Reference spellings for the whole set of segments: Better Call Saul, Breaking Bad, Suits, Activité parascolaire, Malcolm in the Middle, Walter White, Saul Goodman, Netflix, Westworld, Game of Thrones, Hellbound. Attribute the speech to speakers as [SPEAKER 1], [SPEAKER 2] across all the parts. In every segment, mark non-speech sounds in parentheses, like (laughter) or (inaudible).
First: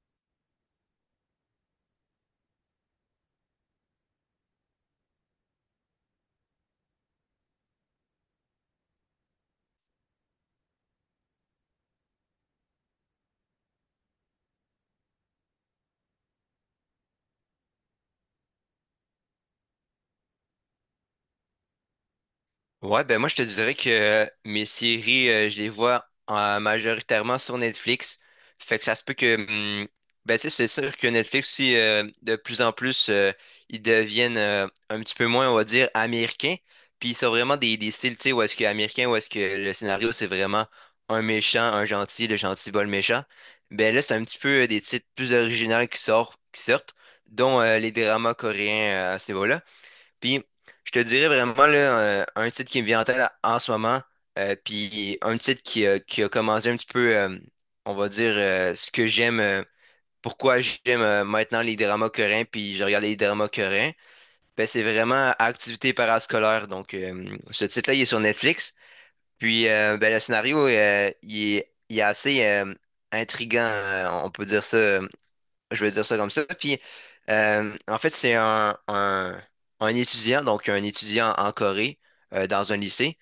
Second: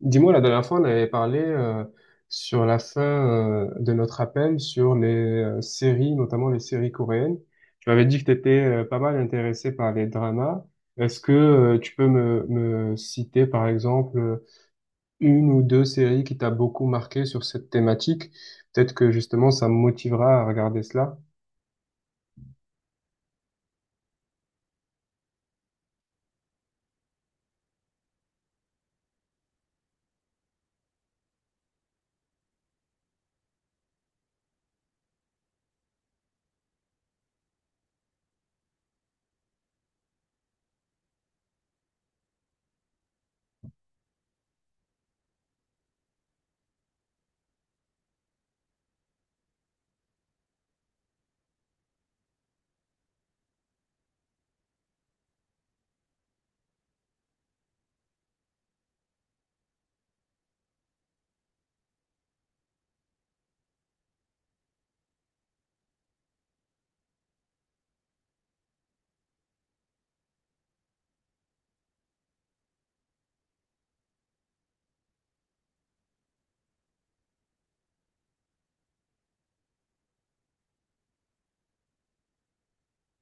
[SPEAKER 1] Dis-moi, la dernière fois, on avait parlé sur la fin de notre appel sur les séries, notamment les séries coréennes. Tu m'avais dit que tu étais pas mal intéressé par les dramas. Est-ce que tu peux me citer, par exemple, une ou deux séries qui t'a beaucoup marqué sur cette thématique. Peut-être que justement, ça me motivera à regarder cela.
[SPEAKER 2] Ouais, ben moi je te dirais que mes séries, je les vois majoritairement sur Netflix. Fait que ça se peut que hum, ben tu sais, c'est sûr que Netflix aussi de plus en plus ils deviennent un petit peu moins, on va dire, américains. Puis ils sont vraiment des styles, tu sais, où est-ce que américain, où est-ce que le scénario c'est vraiment un méchant, un gentil, le gentil bat le méchant. Ben là, c'est un petit peu des titres plus originaux qui sortent, dont les dramas coréens à ce niveau-là. Puis, je te dirais vraiment là, un titre qui me vient en tête en ce moment, puis un titre qui a commencé un petit peu, on va dire, ce que j'aime, pourquoi j'aime maintenant les dramas coréens, puis je regarde les dramas coréens, ben, c'est vraiment Activité parascolaire. Donc, ce titre-là, il est sur Netflix. Puis, ben, le scénario, il est assez intriguant, on peut dire ça. Je vais dire ça comme ça. Puis, en fait, un étudiant, donc un étudiant en Corée, dans un lycée.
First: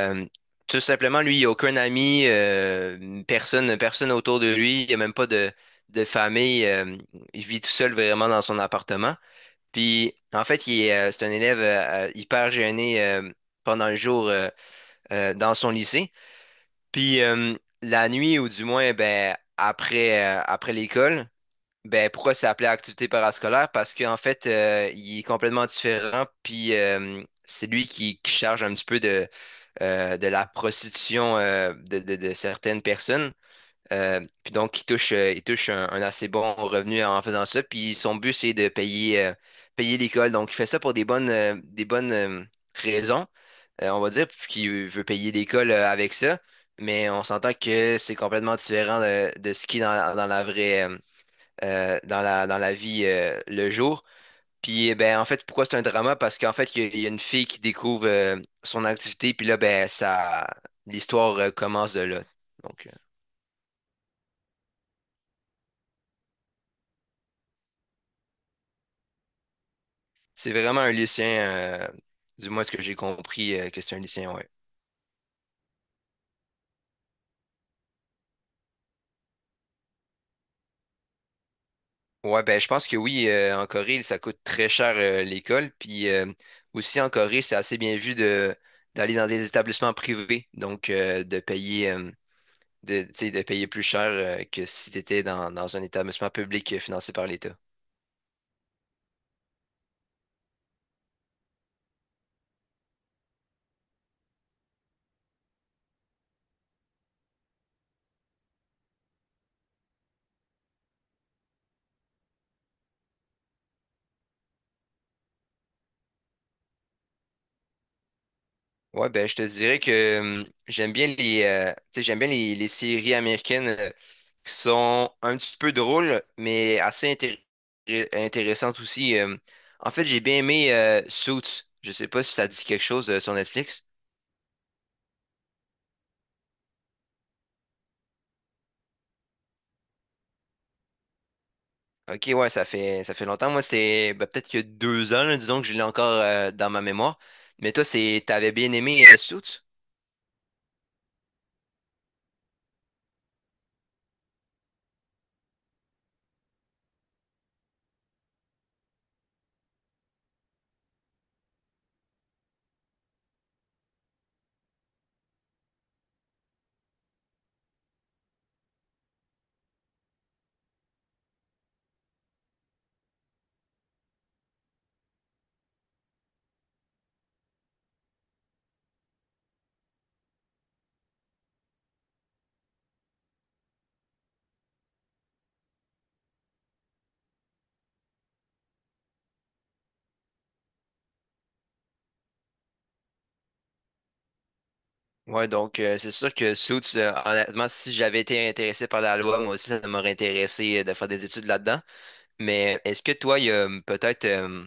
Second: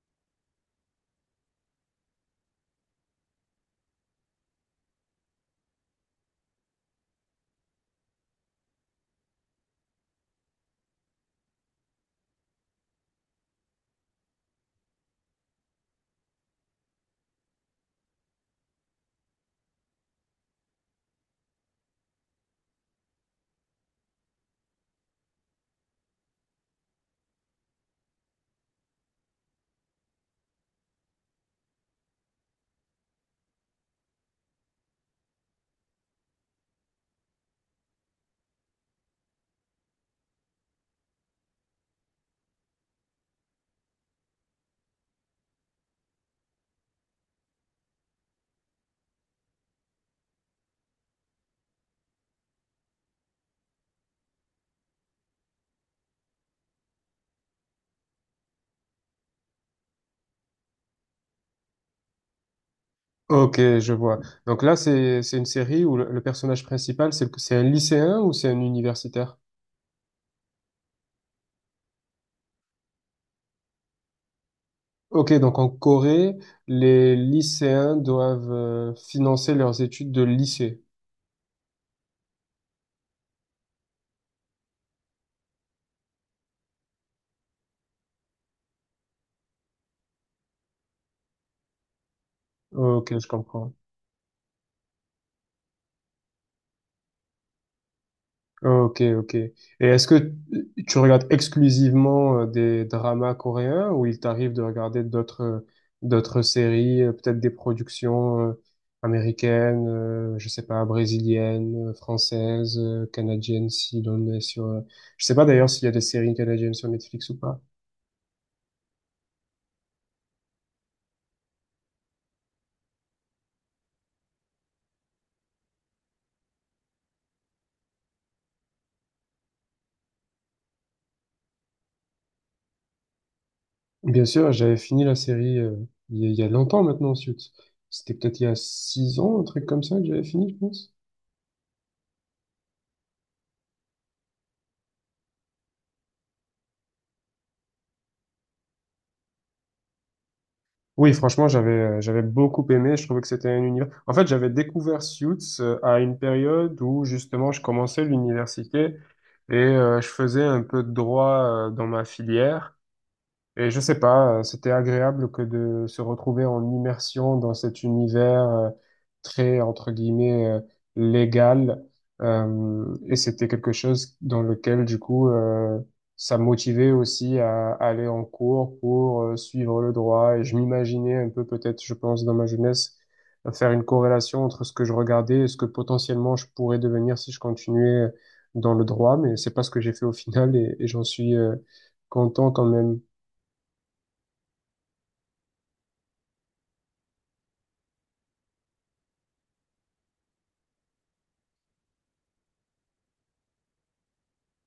[SPEAKER 2] Euh, Tout simplement, lui, il n'a aucun ami, personne autour de lui, il n'y a même pas de famille. Il vit tout seul vraiment dans son appartement. Puis, en fait, c'est un élève hyper gêné pendant le jour dans son lycée. Puis, la nuit, ou du moins, ben, après, après l'école, ben, pourquoi c'est appelé activité parascolaire? Parce qu'en fait, il est complètement différent, puis c'est lui qui charge un petit peu de la prostitution de certaines personnes. Puis donc, il touche un assez bon revenu en faisant ça. Puis son but, c'est de payer, payer l'école. Donc, il fait ça pour des bonnes raisons, on va dire, qu'il veut payer l'école avec ça. Mais on s'entend que c'est complètement différent de ce qui est dans, dans la vraie. Dans dans la vie le jour. Puis, eh ben, en fait, pourquoi c'est un drama? Parce qu'en fait, il y a une fille qui découvre son activité, puis là, ben, ça, l'histoire commence de là. Donc,
[SPEAKER 1] Ok, je vois. Donc là, c'est une série où le personnage principal, c'est un lycéen ou c'est un universitaire?
[SPEAKER 2] c'est vraiment un lycéen, du moins ce que j'ai compris, que c'est un lycéen, ouais.
[SPEAKER 1] Ok, donc en Corée, les lycéens doivent financer leurs études de lycée.
[SPEAKER 2] Ouais, ben, je pense que oui, en Corée, ça coûte très cher l'école. Puis aussi, en Corée, c'est assez bien vu de d'aller dans des établissements privés, donc de payer. De, tu
[SPEAKER 1] Ok, je
[SPEAKER 2] sais, de payer
[SPEAKER 1] comprends.
[SPEAKER 2] plus cher que si tu étais dans, dans un établissement public financé par l'État.
[SPEAKER 1] Ok, ok. Et est-ce que tu regardes exclusivement des dramas coréens ou il t'arrive de regarder d'autres d'autres séries, peut-être des productions américaines, je sais pas, brésiliennes, françaises, canadiennes, si l'on est sur... Je sais pas d'ailleurs s'il y a des séries canadiennes sur Netflix ou pas.
[SPEAKER 2] Ouais, ben je te dirais que j'aime bien les tu sais, j'aime bien les séries américaines qui sont un petit peu drôles, mais intéressantes aussi. En fait, j'ai bien aimé Suits. Je sais pas si ça dit quelque chose sur Netflix.
[SPEAKER 1] Bien sûr, j'avais fini la série il y a longtemps maintenant, Suits. C'était peut-être il y a 6 ans, un truc comme ça que j'avais fini, je pense.
[SPEAKER 2] Ok, ouais, ça fait longtemps. Moi, c'était ben, peut-être qu'il y a deux ans, là, disons que je l'ai encore dans ma mémoire. Mais toi, c'est t'avais bien aimé Suits?
[SPEAKER 1] Oui, franchement, j'avais beaucoup aimé. Je trouvais que c'était un univers. En fait, j'avais découvert Suits à une période où justement je commençais l'université et je faisais un peu de droit dans ma filière. Et je sais pas, c'était agréable que de se retrouver en immersion dans cet univers très, entre guillemets, légal. Et c'était quelque chose dans lequel, du coup, ça me motivait aussi à aller en cours pour suivre le droit. Et je m'imaginais un peu, peut-être, je pense, dans ma jeunesse, faire une corrélation entre ce que je regardais et ce que potentiellement je pourrais devenir si je continuais dans le droit. Mais c'est pas ce que j'ai fait au final et j'en suis content quand même.
[SPEAKER 2] Ouais, donc c'est sûr que Suits, honnêtement, si j'avais été intéressé par la loi, moi aussi, ça m'aurait intéressé de faire des études là-dedans. Mais est-ce que toi, il y a peut-être,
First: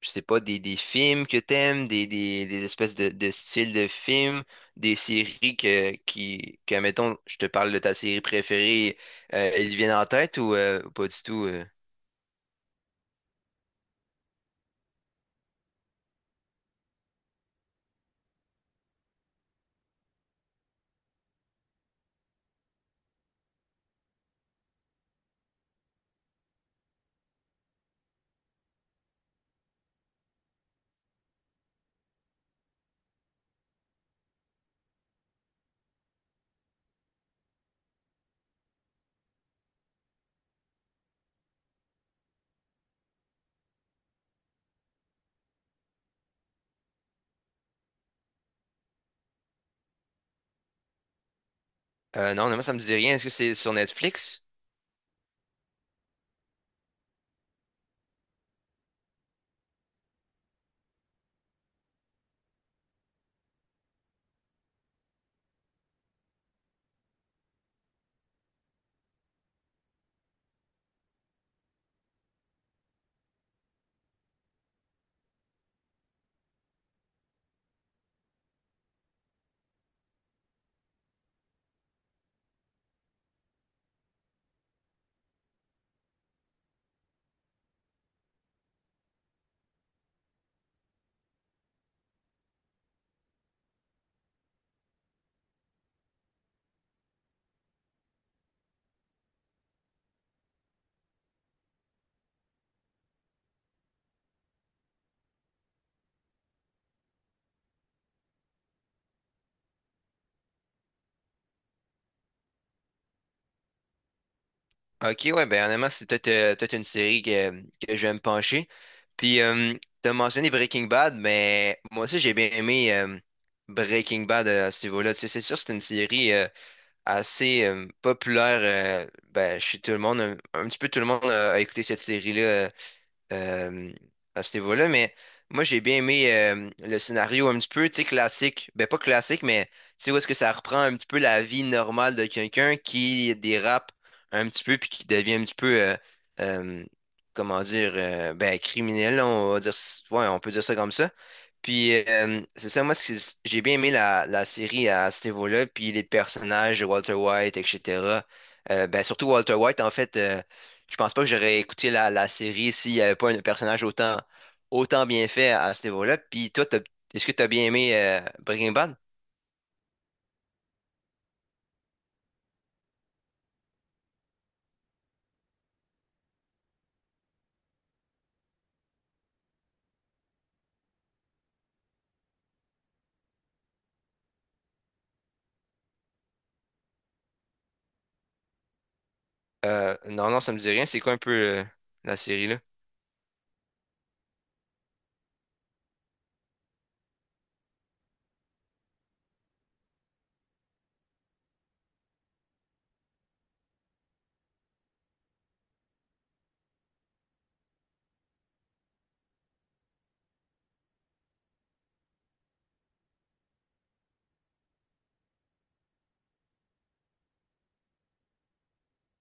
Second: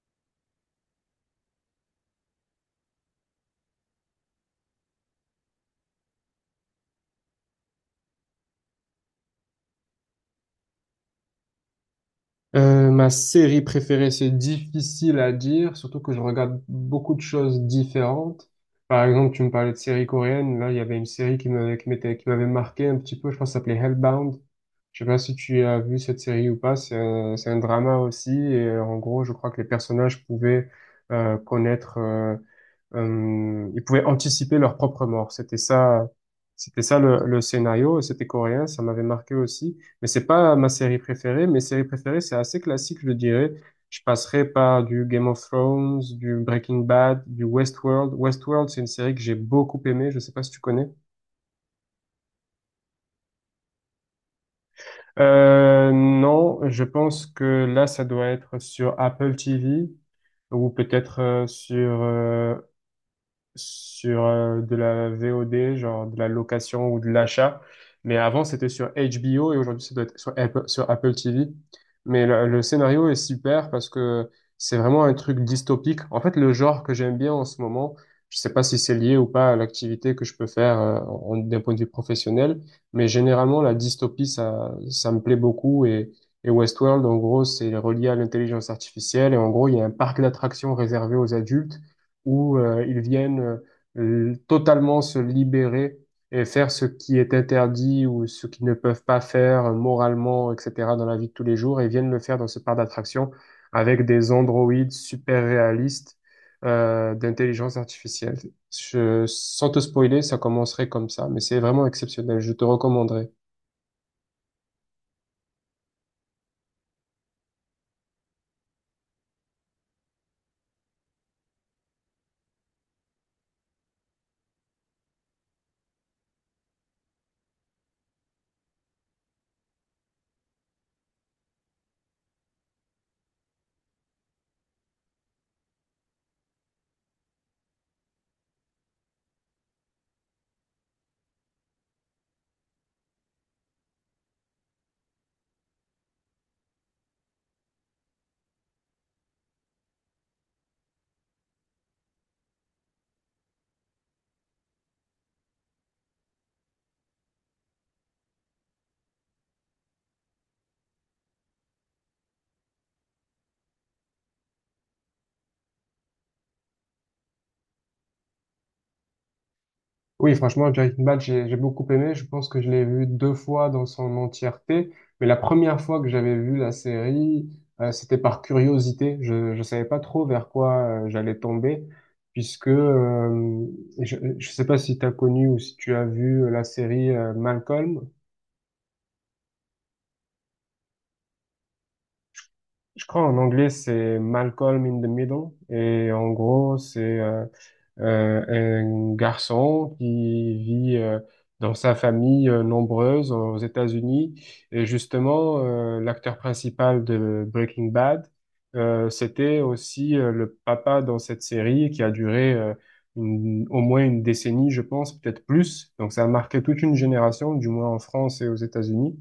[SPEAKER 2] je sais pas, des films que t'aimes, des espèces de styles de films, des séries mettons, je te parle de ta série préférée, elles viennent en tête ou pas du tout?
[SPEAKER 1] Ma série préférée, c'est difficile à dire, surtout que je regarde beaucoup de choses différentes. Par exemple, tu me parlais de séries coréennes. Là, il y avait une série qui m'avait marqué un petit peu. Je pense que ça s'appelait Hellbound. Je sais pas si tu as vu cette série ou pas. C'est un drama aussi. Et en gros, je crois que les personnages pouvaient connaître, ils pouvaient anticiper leur propre mort. C'était ça, le scénario. Et c'était coréen. Ça m'avait marqué aussi. Mais c'est pas ma série préférée. Mes séries préférées, c'est assez classique, je dirais. Je passerai par du Game of Thrones, du Breaking Bad, du Westworld. Westworld, c'est une série que j'ai beaucoup aimée. Je sais pas si tu connais.
[SPEAKER 2] Non, non, moi, ça me dit rien. Est-ce que c'est sur Netflix?
[SPEAKER 1] Non, je pense que là, ça doit être sur Apple TV ou peut-être sur de la VOD, genre de la location ou de l'achat. Mais avant, c'était sur HBO et aujourd'hui, ça doit être sur Apple TV. Mais le scénario est super parce que c'est vraiment un truc dystopique. En fait, le genre que j'aime bien en ce moment, je sais pas si c'est lié ou pas à l'activité que je peux faire d'un point de vue professionnel, mais généralement, la dystopie, ça me plaît beaucoup. Et Westworld, en gros, c'est relié à l'intelligence artificielle. Et en gros, il y a un parc d'attractions réservé aux adultes où ils viennent totalement se libérer et faire ce qui est interdit ou ce qu'ils ne peuvent pas faire moralement, etc., dans la vie de tous les jours, et viennent le faire dans ce parc d'attractions avec des androïdes super réalistes d'intelligence artificielle. Sans te spoiler, ça commencerait comme ça, mais c'est vraiment exceptionnel. Je te recommanderais.
[SPEAKER 2] Ok, ouais, ben honnêtement, c'est peut-être peut-être une série que je vais me pencher. Puis, t'as mentionné Breaking Bad, mais moi aussi, j'ai bien aimé Breaking Bad à ce niveau-là. Tu sais, c'est sûr, c'est une série assez populaire ben, chez tout le monde. Un petit peu tout le monde a écouté cette série-là euh, à ce niveau-là. Mais moi, j'ai bien aimé le scénario un petit peu, tu sais, classique. Ben, pas classique, mais tu sais, où est-ce que ça reprend un petit peu la vie normale de quelqu'un qui dérape un petit peu puis qui devient un petit peu, euh, comment dire, ben, criminel, là, on va dire, ouais, on peut dire ça comme ça. Puis, c'est ça, moi, ce que j'ai bien aimé la série à ce niveau-là, puis les personnages de Walter White, etc. Ben, surtout Walter White, en fait, je pense pas que j'aurais écouté la série s'il n'y avait pas un personnage autant bien fait à ce niveau-là. Puis, toi, est-ce que tu as bien aimé Breaking Bad?
[SPEAKER 1] Oui, franchement, Breaking Bad, j'ai beaucoup aimé. Je pense que je l'ai vu deux fois dans son entièreté. Mais la première fois que j'avais vu la série, c'était par curiosité. Je ne savais pas trop vers quoi j'allais tomber, puisque je ne sais pas si tu as connu ou si tu as vu la série Malcolm.
[SPEAKER 2] Non, non, ça me dit rien. C'est quoi un peu euh, la série, là?
[SPEAKER 1] Je crois en anglais, c'est Malcolm in the Middle. Et en gros, c'est euh, un garçon qui vit dans sa famille nombreuse aux États-Unis. Et justement, l'acteur principal de Breaking Bad, c'était aussi le papa dans cette série qui a duré au moins une décennie, je pense, peut-être plus. Donc ça a marqué toute une génération, du moins en France et aux États-Unis.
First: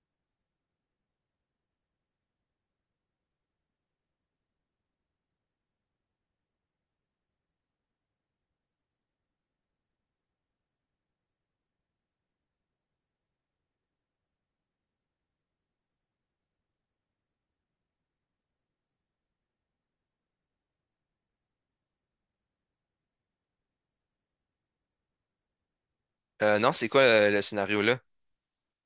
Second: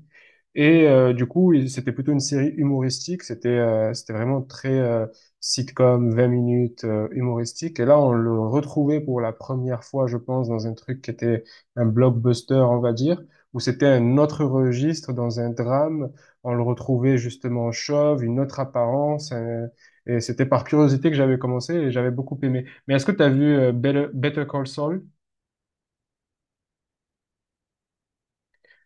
[SPEAKER 1] Et du coup, c'était plutôt une série humoristique. C'était vraiment très sitcom, 20 minutes humoristique. Et là, on le retrouvait pour la première fois, je pense, dans un truc qui était un blockbuster, on va dire, où c'était un autre registre, dans un drame. On le retrouvait justement chauve, une autre apparence. Et c'était par curiosité que j'avais commencé et j'avais beaucoup aimé. Mais est-ce que tu as vu Better Call Saul?
[SPEAKER 2] Non, c'est quoi le scénario, là?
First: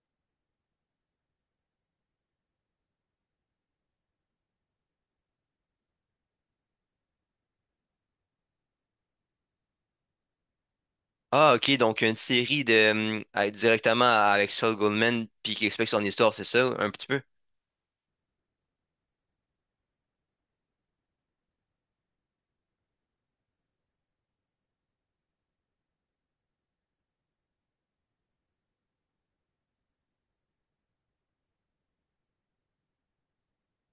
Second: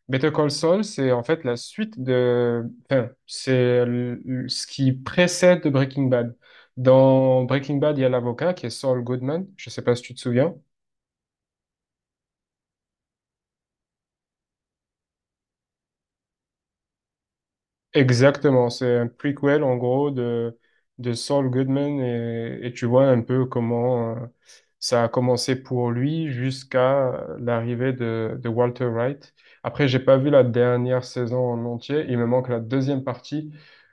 [SPEAKER 1] Better Call Saul, c'est en fait la suite de... Enfin, ce qui précède Breaking Bad. Dans Breaking Bad, il y a l'avocat qui est Saul Goodman. Je sais pas si tu te souviens.
[SPEAKER 2] Ah, ok, donc une série de, directement avec Saul Goldman, puis qui explique son histoire, c'est ça, un petit peu?
[SPEAKER 1] Exactement, c'est un prequel en gros de Saul Goodman et tu vois un peu comment ça a commencé pour lui jusqu'à l'arrivée de Walter Wright. Après, j'ai pas vu la dernière saison en entier, il me manque la deuxième partie.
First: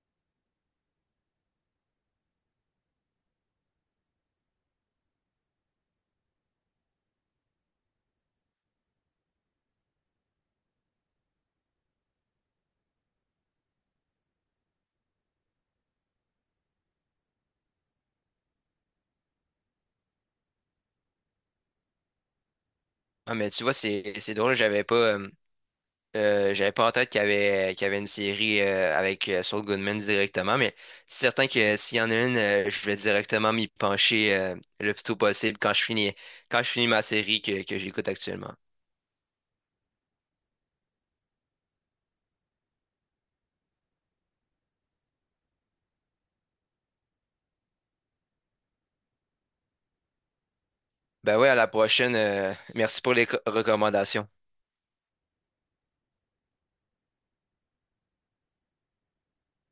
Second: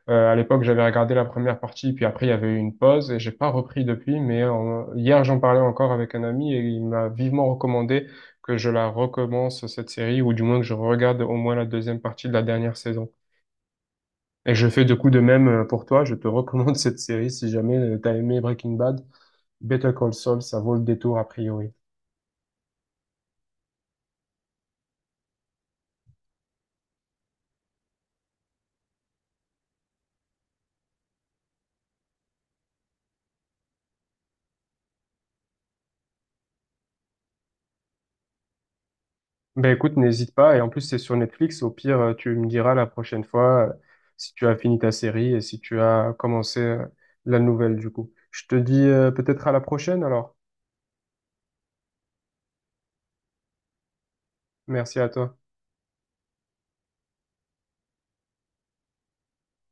[SPEAKER 1] À l'époque, j'avais regardé la première partie, puis après il y avait eu une pause et j'ai pas repris depuis, mais hier j'en parlais encore avec un ami et il m'a vivement recommandé que je la recommence cette série ou du moins que je regarde au moins la deuxième partie de la dernière saison. Et je fais de coup de même pour toi. Je te recommande (laughs) cette série si jamais t'as aimé Breaking Bad. Better Call Saul, ça vaut le détour a priori.
[SPEAKER 2] Ah, mais tu vois, c'est drôle, j'avais pas en tête qu'il y avait une série avec Saul Goodman directement, mais c'est certain que s'il y en a une, je vais directement m'y pencher le plus tôt possible quand je finis ma série que j'écoute actuellement.
[SPEAKER 1] Ben écoute, n'hésite pas. Et en plus, c'est sur Netflix. Au pire, tu me diras la prochaine fois si tu as fini ta série et si tu as commencé la nouvelle du coup. Je te dis peut-être à la prochaine alors.
[SPEAKER 2] Ben ouais, à la prochaine. Merci pour les recommandations.
[SPEAKER 1] Merci à toi.